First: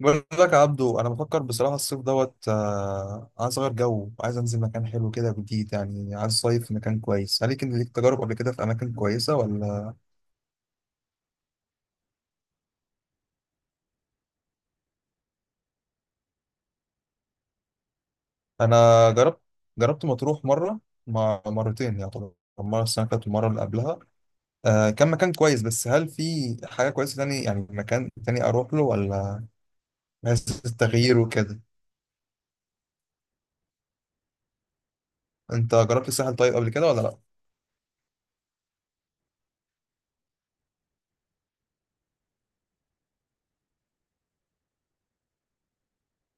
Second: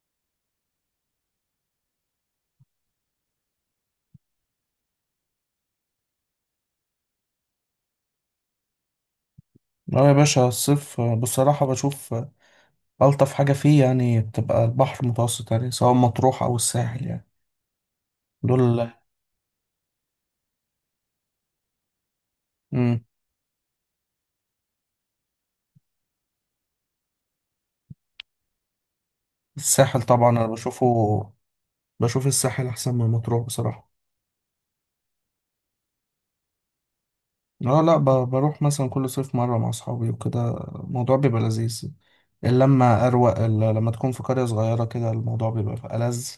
بقول لك يا عبدو انا بفكر بصراحه الصيف دوت آه، عايز اغير جو، عايز انزل مكان حلو كده جديد، يعني عايز صيف في مكان كويس. هل كان ليك تجارب قبل كده في اماكن كويسه ولا؟ اه يا باشا، الصيف بصراحة بشوف ألطف حاجة فيه، يعني بتبقى البحر المتوسط، يعني سواء مطروح أو الساحل، يعني دول. انا جربت مطروح مره، ما مرتين يعتبر، مره مم. السنه اللي فاتت والمره اللي قبلها. كان مكان كويس، بس هل في حاجه كويسه تاني، يعني مكان تاني اروح له ولا؟ الساحل طبعا أنا بس بشوفه التغيير وكده. بشوف الساحل أحسن من مطروح بصراحة. انت جربت الساحل طيب قبل كده ولا لا؟ اه، لا، بروح مثلا كل صيف مرة مع أصحابي وكده. الموضوع بيبقى لذيذ، اللمة أروق. لما تكون في قرية صغيرة كده الموضوع بيبقى ألذ،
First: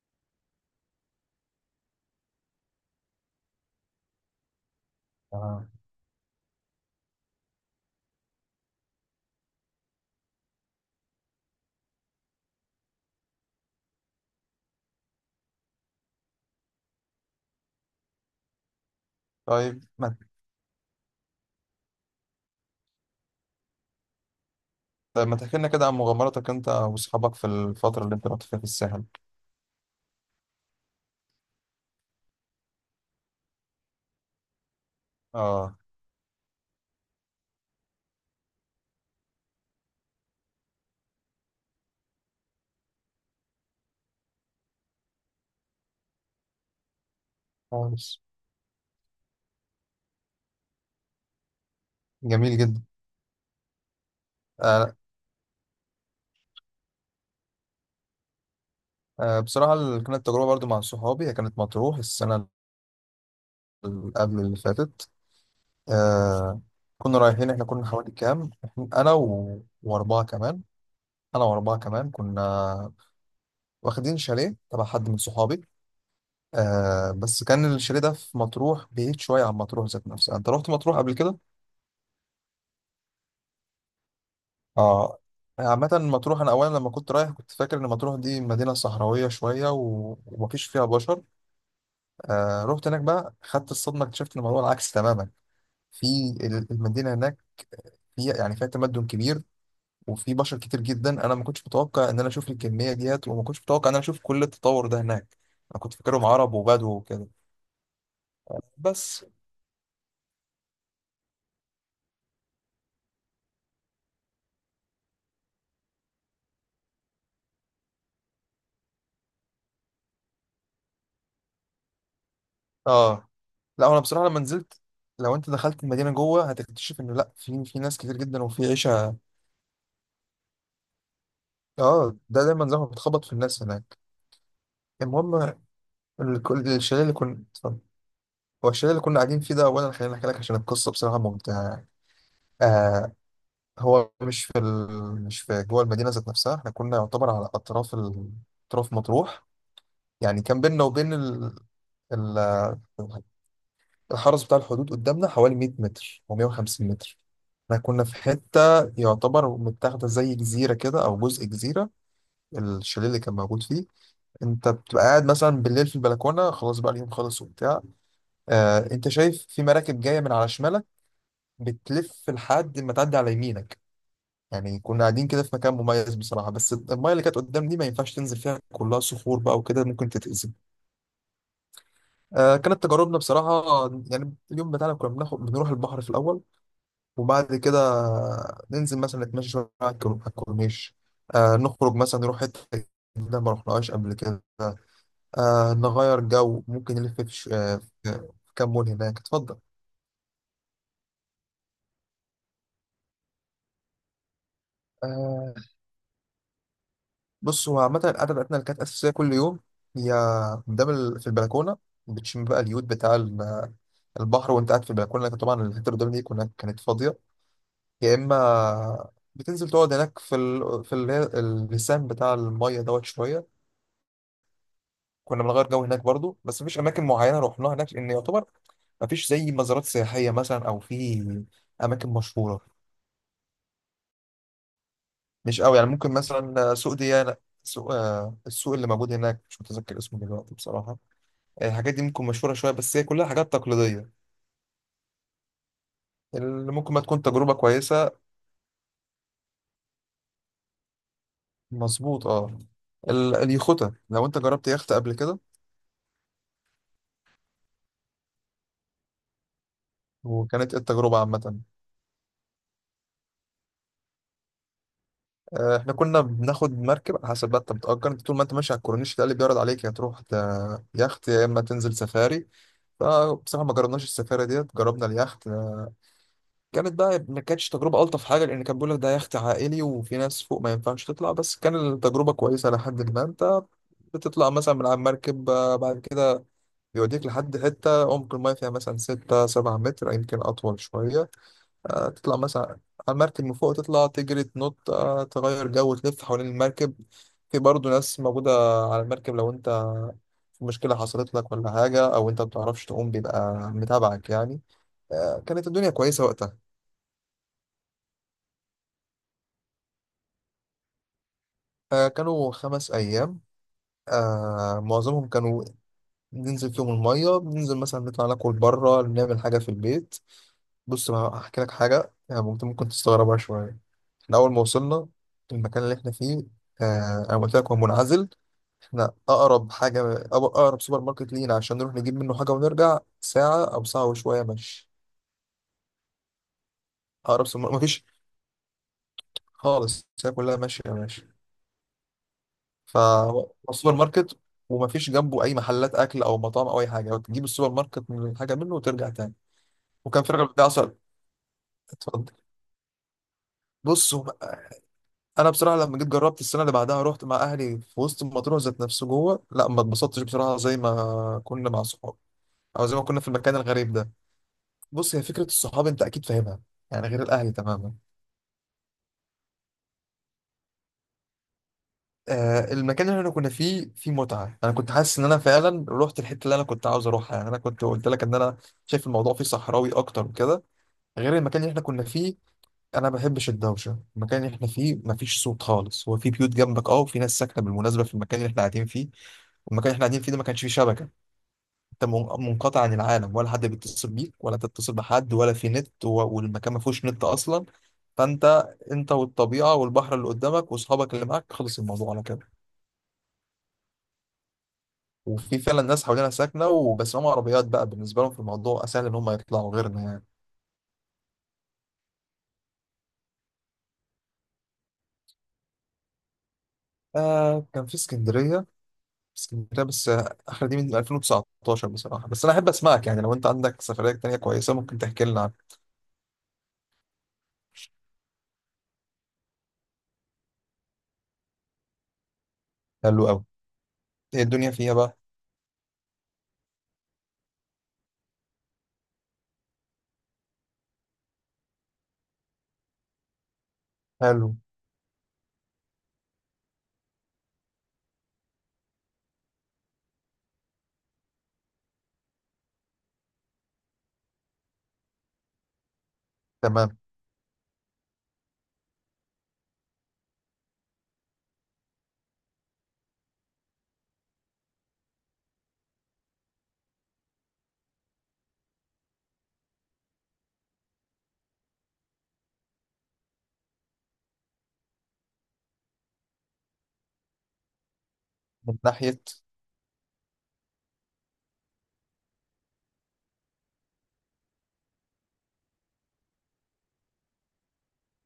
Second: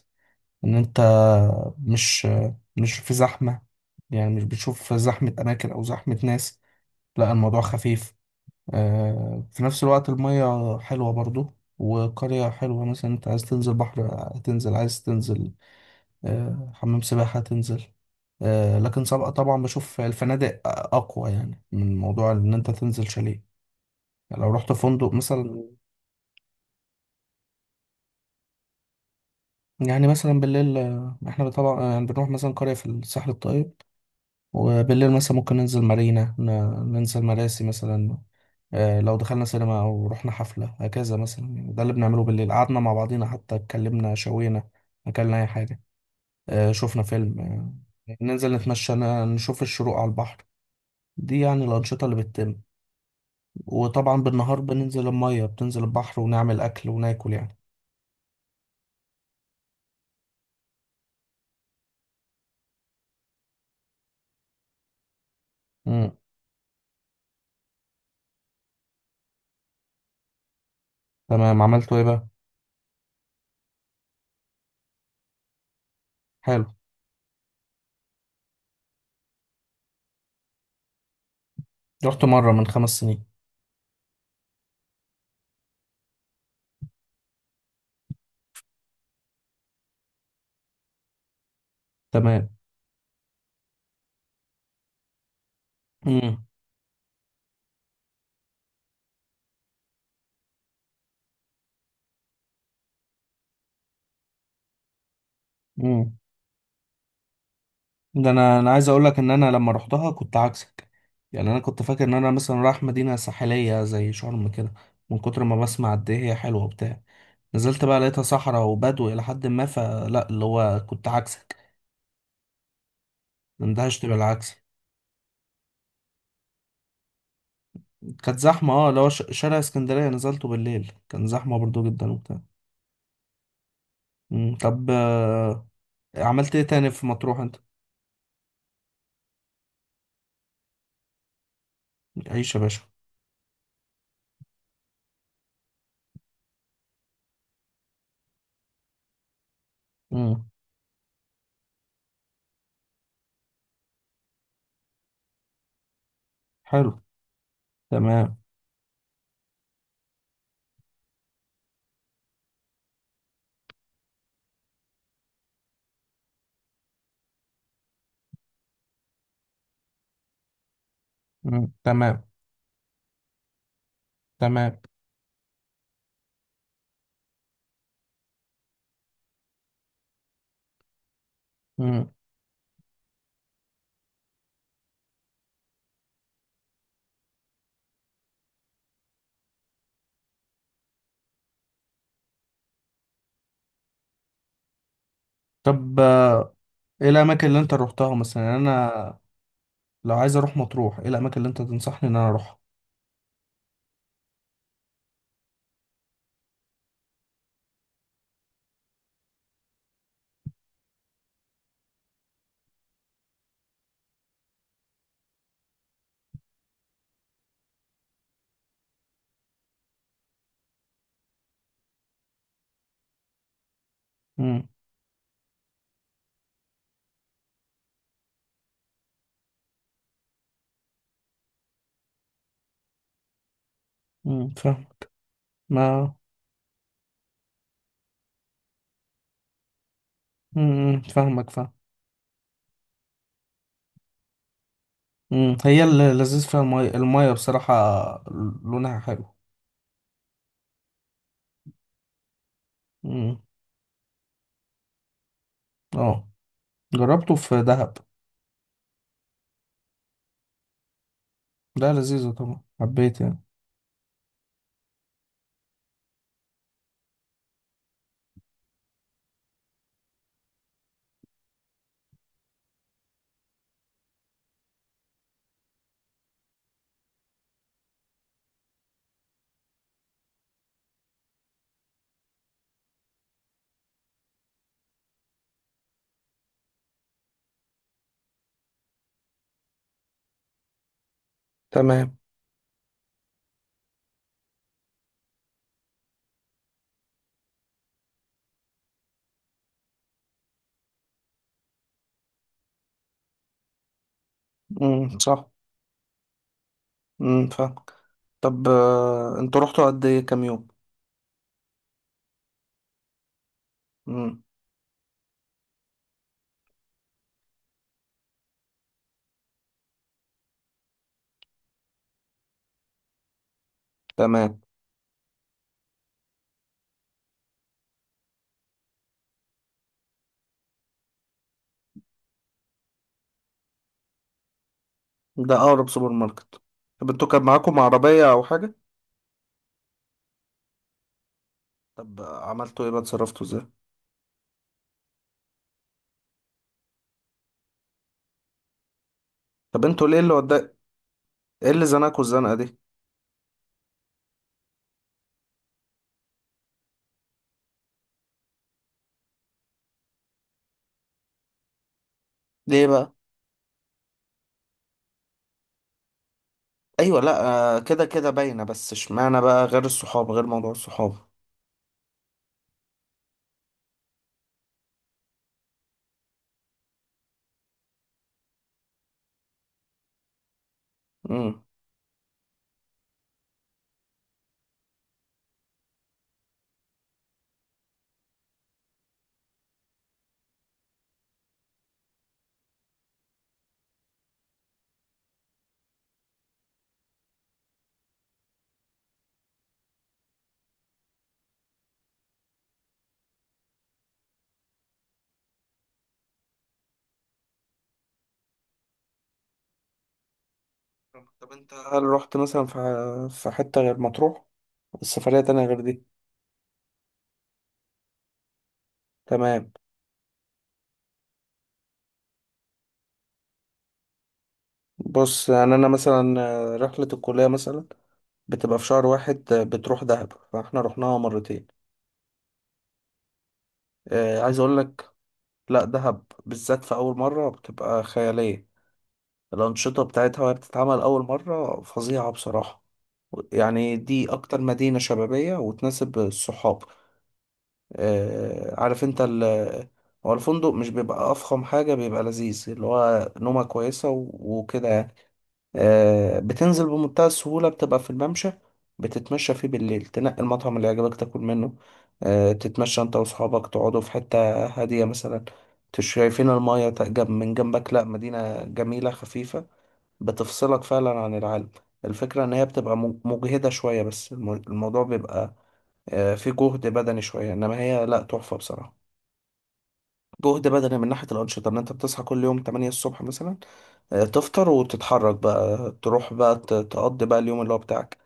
إن أنت مش مش في زحمة، يعني مش بتشوف زحمة آه. أماكن أو زحمة ناس. لا، الموضوع خفيف. في نفس الوقت المية حلوة برضو، وقرية حلوة. مثلا انت عايز تنزل بحر، هتنزل. عايز تنزل حمام سباحة، هتنزل. لكن سبق طبعا طيب، بشوف ما الفنادق أقوى، يعني من موضوع إن أنت تنزل شاليه. يعني لو رحت فندق ما تحكي مثلا. لنا كده عن مغامراتك انت واصحابك في الفتره اللي انت رحت فيها في الساحل. يعني مثلا بالليل، احنا طبعا يعني بنروح مثلا قرية في الساحل الطيب. وبالليل مثلا ممكن اه. ننزل مارينا، ننزل مراسي مثلا. لو دخلنا سينما أو رحنا حفلة هكذا مثلا، يعني ده اللي بنعمله بالليل. قعدنا مع بعضينا، حتى اتكلمنا شوينا، أكلنا أي حاجة، شفنا فيلم. خالص. ننزل نتمشى، نشوف الشروق على البحر. دي يعني الأنشطة اللي بتتم. جميل جدا. وطبعا بالنهار آه. بننزل المية، بتنزل البحر ونعمل أكل وناكل يعني. بصراحة كانت تجربة برضو مع صحابي، هي كانت مطروح السنة اللي قبل اللي فاتت. مم. آه، كنا رايحين، احنا كنا حوالي كام، انا واربعة كمان. انا تمام، واربعة عملتوا إيه كمان بقى؟ كنا واخدين شاليه تبع حد من صحابي. حلو. آه، بس كان الشاليه ده في مطروح بعيد شوية عن مطروح ذات نفسها. انت رحت مطروح قبل كده؟ رحت مرة من 5 سنين. اه. عامة مطروح أنا أولا لما كنت رايح كنت فاكر إن مطروح دي مدينة صحراوية شوية ومفيش فيها بشر. تمام. آه، رحت هناك بقى خدت الصدمه، اكتشفت ان الموضوع العكس تماما. في مم. المدينه هناك في، يعني فيها تمدن كبير، وفي بشر كتير جدا. انا ما كنتش متوقع ان انا اشوف الكميه ديت، وما كنتش متوقع ان انا اشوف كل التطور ده هناك. انا كنت مم. فاكرهم عرب وبدو وكده، ده انا عايز اقول لك بس. ان انا لما رحتها كنت عكسك. يعني انا كنت فاكر ان انا مثلا رايح مدينه ساحليه زي شرم كده، من كتر ما بسمع قد ايه هي حلوه وبتاع. نزلت بقى لقيتها صحراء وبدو الى حد ما، فلا اللي هو كنت عكسك. اه. لا انا مندهشت بصراحه لما بالعكس. نزلت، لو انت دخلت المدينه جوه هتكتشف انه لا، في ناس كتير كانت جدا وفي زحمه، اه اللي هو عيشه. شارع اسكندريه نزلته بالليل كان زحمه برضو جدا اه، وبتاع. ده دايما زي ما بتخبط في الناس هناك. مم. طب، المهم، عملت ايه تاني الشاليه في اللي مطروح كنا. انت؟ اتفضل. هو الشاليه اللي كنا قاعدين فيه ده، اولا خليني احكي لك عشان القصه بصراحه ممتعه. عيش يا باشا. آه، هو مش في مش في جوه المدينة ذات نفسها، احنا كنا يعتبر على أطراف أطراف مطروح. يعني مم. كان بيننا وبين ال... الحرس بتاع الحدود قدامنا حوالي 100 متر أو 150 حلو. متر. احنا كنا في تمام. حتة يعتبر متاخدة زي جزيرة كده، أو جزء جزيرة، الشاليه اللي كان موجود فيه. أنت بتبقى قاعد مثلا بالليل في البلكونة، خلاص بقى اليوم خلص وبتاع، أنت شايف في مراكب جاية من على شمالك مم. تمام. بتلف لحد ما تعدي على يمينك. تمام. يعني كنا قاعدين كده في مكان مميز بصراحة، بس المايه اللي كانت قدام دي ما ينفعش تنزل فيها، كلها صخور بقى وكده، ممكن تتأذي. مم. كانت تجاربنا بصراحة يعني اليوم بتاعنا كنا بناخد، بنروح البحر في الأول، وبعد كده ننزل مثلا نتمشى شوية على على الكورنيش، نخرج مثلا نروح حتة جديدة ما رحناهاش قبل كده، طب، نغير جو، ممكن ايه نلف في, الاماكن ش... اللي انت آه في روحتها مثلا؟ في يعني كام مول انا هناك. اتفضل. لو عايز اروح مطروح ايه الاماكن اللي انت تنصحني ان انا اروحها؟ آه بص، هو عامة قاعدة بتاعتنا اللي كانت أساسية كل يوم هي قدام في البلكونة، بتشم بقى اليود بتاع البحر وأنت قاعد في البلكونة. لكن طبعا الحتة اللي قدام دي كانت فاضية، يا إما بتنزل تقعد هناك في اللسان بتاع المية شوية. امم. كنا بنغير جو هناك برضو، بس مفيش أماكن معينة رحناها هناك، لأن يعتبر مفيش زي مزارات سياحية مثلا أو في أماكن مشهورة، امم، فاهم. مش قوي يعني. ممكن ما مثلا سوق ديانا، سوق السوق اللي موجود هناك مش متذكر اسمه دلوقتي بصراحة. امم، فاهمك، فاهم. الحاجات دي ممكن مشهورة شوية، بس هي كلها حاجات تقليدية امم، هي اللي لذيذ فيها اللي المية ممكن ما تكون المية تجربة بصراحة. كويسة. لونها حلو. مظبوط اه. امم. اليخوتة، لو انت جربت يخت قبل كده، اه، جربته في دهب. وكانت ايه التجربة عامة؟ ده لذيذة طبعا، حبيت يعني. احنا كنا بناخد مركب، على حسب بقى، انت بتأجر، انت طول ما انت ماشي على الكورنيش ده اللي بيعرض عليك يا تروح يخت يا اما تنزل سفاري. فبصراحة ما جربناش السفاري ديت، جربنا اليخت. كانت بقى ما كانتش تجربة ألطف حاجة، لأن كان بيقول لك ده يخت عائلي وفي ناس فوق ما ينفعش تطلع. بس كان التجربة كويسة لحد ما انت بتطلع مثلا من على المركب. بعد كده بيوديك لحد حتة عمق الماية فيها مثلا ستة سبعة متر، يمكن أطول شوية. تمام. تطلع مثلا على المركب من فوق، تطلع تجري تنط، تغير جو، تلف حوالين المركب. في برضه ناس موجودة على المركب، لو أنت في مشكلة حصلت لك ولا حاجة أو أنت بتعرفش تقوم بيبقى متابعك يعني. امم. صح. كانت الدنيا كويسة وقتها. امم، فاهمك. طب، انتوا رحتوا قد ايه؟ كام يوم؟ كانوا خمس أيام. امم. معظمهم كانوا ننزل فيهم المية، بننزل مثلا نطلع ناكل بره، نعمل حاجة في البيت. بص بقى هحكي لك حاجة يعني، ممكن تستغربها شوية. احنا أول تمام. ما وصلنا المكان اللي احنا فيه، أنا قلت لك هو منعزل، احنا أقرب حاجة، أقرب سوبر ماركت لينا عشان نروح نجيب منه حاجة ونرجع ساعة أو ساعة وشوية مشي. ده اقرب سوبر ماركت؟ طب انتوا كان أقرب سوبر، معاكم مفيش عربية او حاجة؟ خالص، الساعة كلها ماشية ماشي طب عملتوا ايه بقى؟ اتصرفتوا ازاي؟ فالسوبر ماركت. ومفيش جنبه أي محلات أكل أو مطاعم أو أي حاجة، تجيب السوبر ماركت، من حاجة منه وترجع تاني. طب انتوا ليه وكان في اللي راجل بتاع وداك؟ عسل. ايه اللي زنقكوا اتفضل. الزنقه دي؟ بص، انا بصراحه لما جيت جربت السنه اللي بعدها، رحت مع اهلي في وسط مطروح ذات نفسه جوه، لا ما اتبسطتش بصراحه زي ما كنا مع صحابي، ليه او زي ما بقى؟ كنا في المكان الغريب ده. بص، هي فكره الصحاب انت اكيد فاهمها، يعني ايوه، غير لا. الاهل تماما. كده كده باينه، بس اشمعنى بقى غير الصحاب، غير موضوع الصحاب. المكان اللي احنا كنا فيه فيه متعه، انا كنت حاسس ان انا فعلا رحت الحته اللي انا كنت عاوز اروحها. يعني انا كنت قلت لك ان انا شايف الموضوع فيه صحراوي اكتر وكده، غير المكان امم. اللي احنا كنا فيه. انا ما بحبش الدوشه، المكان اللي احنا فيه ما فيش صوت خالص، هو في بيوت جنبك اه وفي ناس ساكنه بالمناسبه في المكان اللي احنا قاعدين فيه. والمكان اللي احنا قاعدين فيه ده ما كانش فيه شبكه، انت منقطع عن العالم، ولا حد بيتصل بيك ولا تتصل بحد، ولا في نت والمكان ما فيهوش نت اصلا. فانت، انت والطبيعه والبحر اللي قدامك واصحابك اللي معاك، خلص الموضوع على كده. وفي فعلا ناس حوالينا ساكنه، وبس هم عربيات بقى، بالنسبه لهم في الموضوع اسهل ان هم يطلعوا غيرنا يعني. طب انت، هل رحت مثلا في حته غير مطروح؟ السفريه تانية غير دي؟ كان في اسكندريه. تمام. اسكندريه، بس اخر دي من 2019 بصراحه. بس انا احب اسمعك، يعني لو انت عندك سفريه تانيه كويسه ممكن تحكي لنا بص عنها. يعني انا مثلا رحله الكليه مثلا بتبقى في شهر واحد. بتروح دهب، فاحنا رحناها مرتين. حلو قوي. ايه عايز الدنيا اقول فيها لك، بقى؟ لا دهب بالذات في اول مره بتبقى خياليه. الأنشطة بتاعتها وهي بتتعمل أول مرة فظيعة بصراحة. يعني دي حلو. أكتر مدينة شبابية وتناسب الصحاب. عارف أنت، هو الفندق مش بيبقى أفخم حاجة، بيبقى لذيذ، اللي هو نومة كويسة وكده يعني. بتنزل تمام. بمنتهى السهولة، بتبقى في الممشى. بتتمشى فيه بالليل تنقي المطعم اللي يعجبك تاكل منه. تتمشى انت واصحابك، تقعدوا في حتة هادية مثلا. شايفين المايه، جنب من جنبك. لا، مدينة جميلة خفيفة، بتفصلك فعلا عن العالم. الفكرة ان هي بتبقى مجهدة شوية، بس الموضوع بيبقى فيه جهد بدني شوية، انما هي لا، تحفة من بصراحة. ناحيه. جهد بدني من ناحية الأنشطة إن أنت بتصحى كل يوم 8 الصبح مثلا. تفطر وتتحرك بقى، تروح بقى تقضي بقى اليوم اللي هو بتاعك.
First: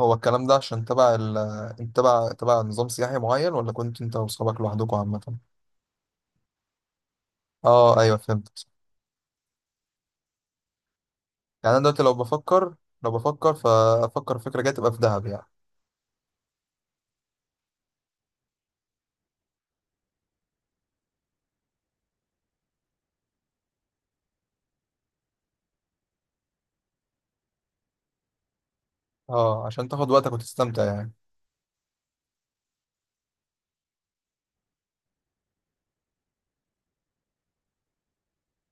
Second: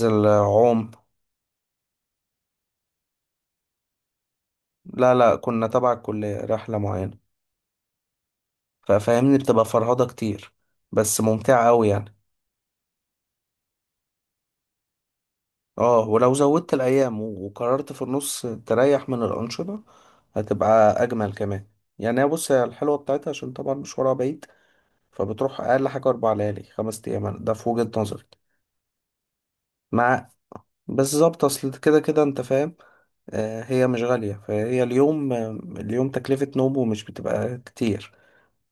هو الكلام ده عشان عوم. تبع ال، انت تبع نظام سياحي معين ولا كنت انت واصحابك لوحدكم لا لا، عامة؟ كنا تبع الكلية رحلة معينة. اه، ايوه، فهمت. ففاهمني، بتبقى فرهضة كتير، بس ممتعة يعني انا أوي دلوقتي يعني. لو بفكر، فافكر فكرة جاية تبقى في دهب يعني. اه، ولو زودت الأيام وقررت في النص تريح من الأنشطة هتبقى أجمل كمان. يعني هي، بص هي الحلوة بتاعتها عشان طبعا مشوارها بعيد، فبتروح أقل حاجة 4 ليالي 5 أيام ده في وجهة نظري. اه عشان تاخد مع، وقتك وتستمتع يعني. بالظبط، اصل كده كده انت فاهم. هي مش غالية، فهي اليوم. اليوم تكلفة نومه مش بتبقى كتير.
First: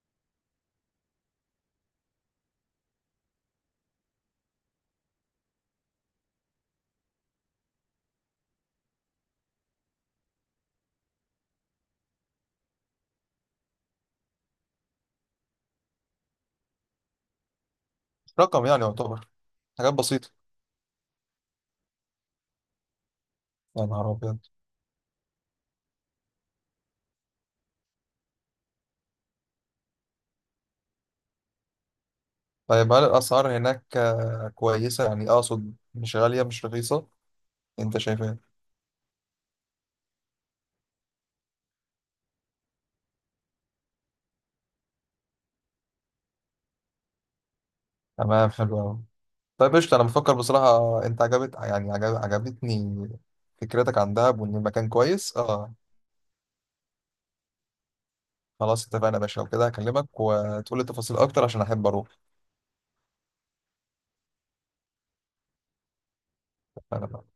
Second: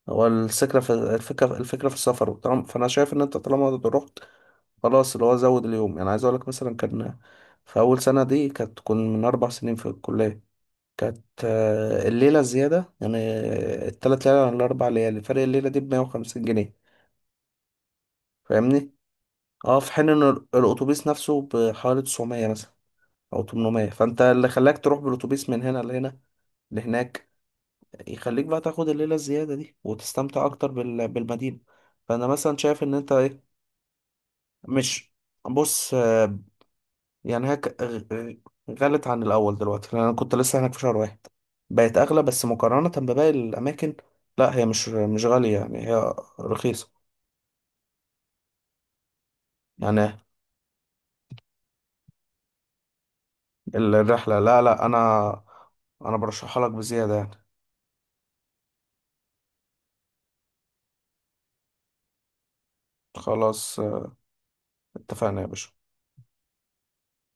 هو الفكرة في السفر. فأنا شايف إن أنت طالما رحت خلاص، اللي هو زود اليوم. يعني عايز أقولك، مثلا كان في أول سنة دي، كنا من 4 سنين في الكلية. كانت الليلة الزيادة، يعني الـ3 ليالي عن الـ4 ليالي، فرق الليلة دي بـ150 جنيه. مش رقم يعني فاهمني؟ يعتبر. اه، في حاجات حين إن بسيطة. الأتوبيس نفسه بحوالي 900 مثلا او يا 800. نهار فانت أبيض. اللي خلاك تروح بالاتوبيس من هنا لهنا لهناك يخليك بقى تاخد الليله الزياده دي وتستمتع اكتر بالمدينه. فانا مثلا شايف طيب، ان هل انت ايه؟ الأسعار هناك كويسة مش، يعني، أقصد بص، مش غالية مش رخيصة؟ يعني هيك أنت شايف إيه؟ غلت عن الاول دلوقتي، لان انا كنت لسه هناك في شهر واحد. بقت اغلى، بس مقارنه بباقي الاماكن لا هي مش غاليه، يعني هي رخيصه. تمام، حلو أوي. طيب قشطة، أنا يعني بفكر بصراحة، أنت عجبت يعني، عجبتني فكرتك عن الرحله، دهب، وإن لا لا، المكان انا كويس اه. انا برشحها لك بزياده يعني. خلاص اتفقنا يا باشا، وكده هكلمك وتقول لي تفاصيل اكتر عشان احب اروح. خلاص اتفقنا يا باشا. انا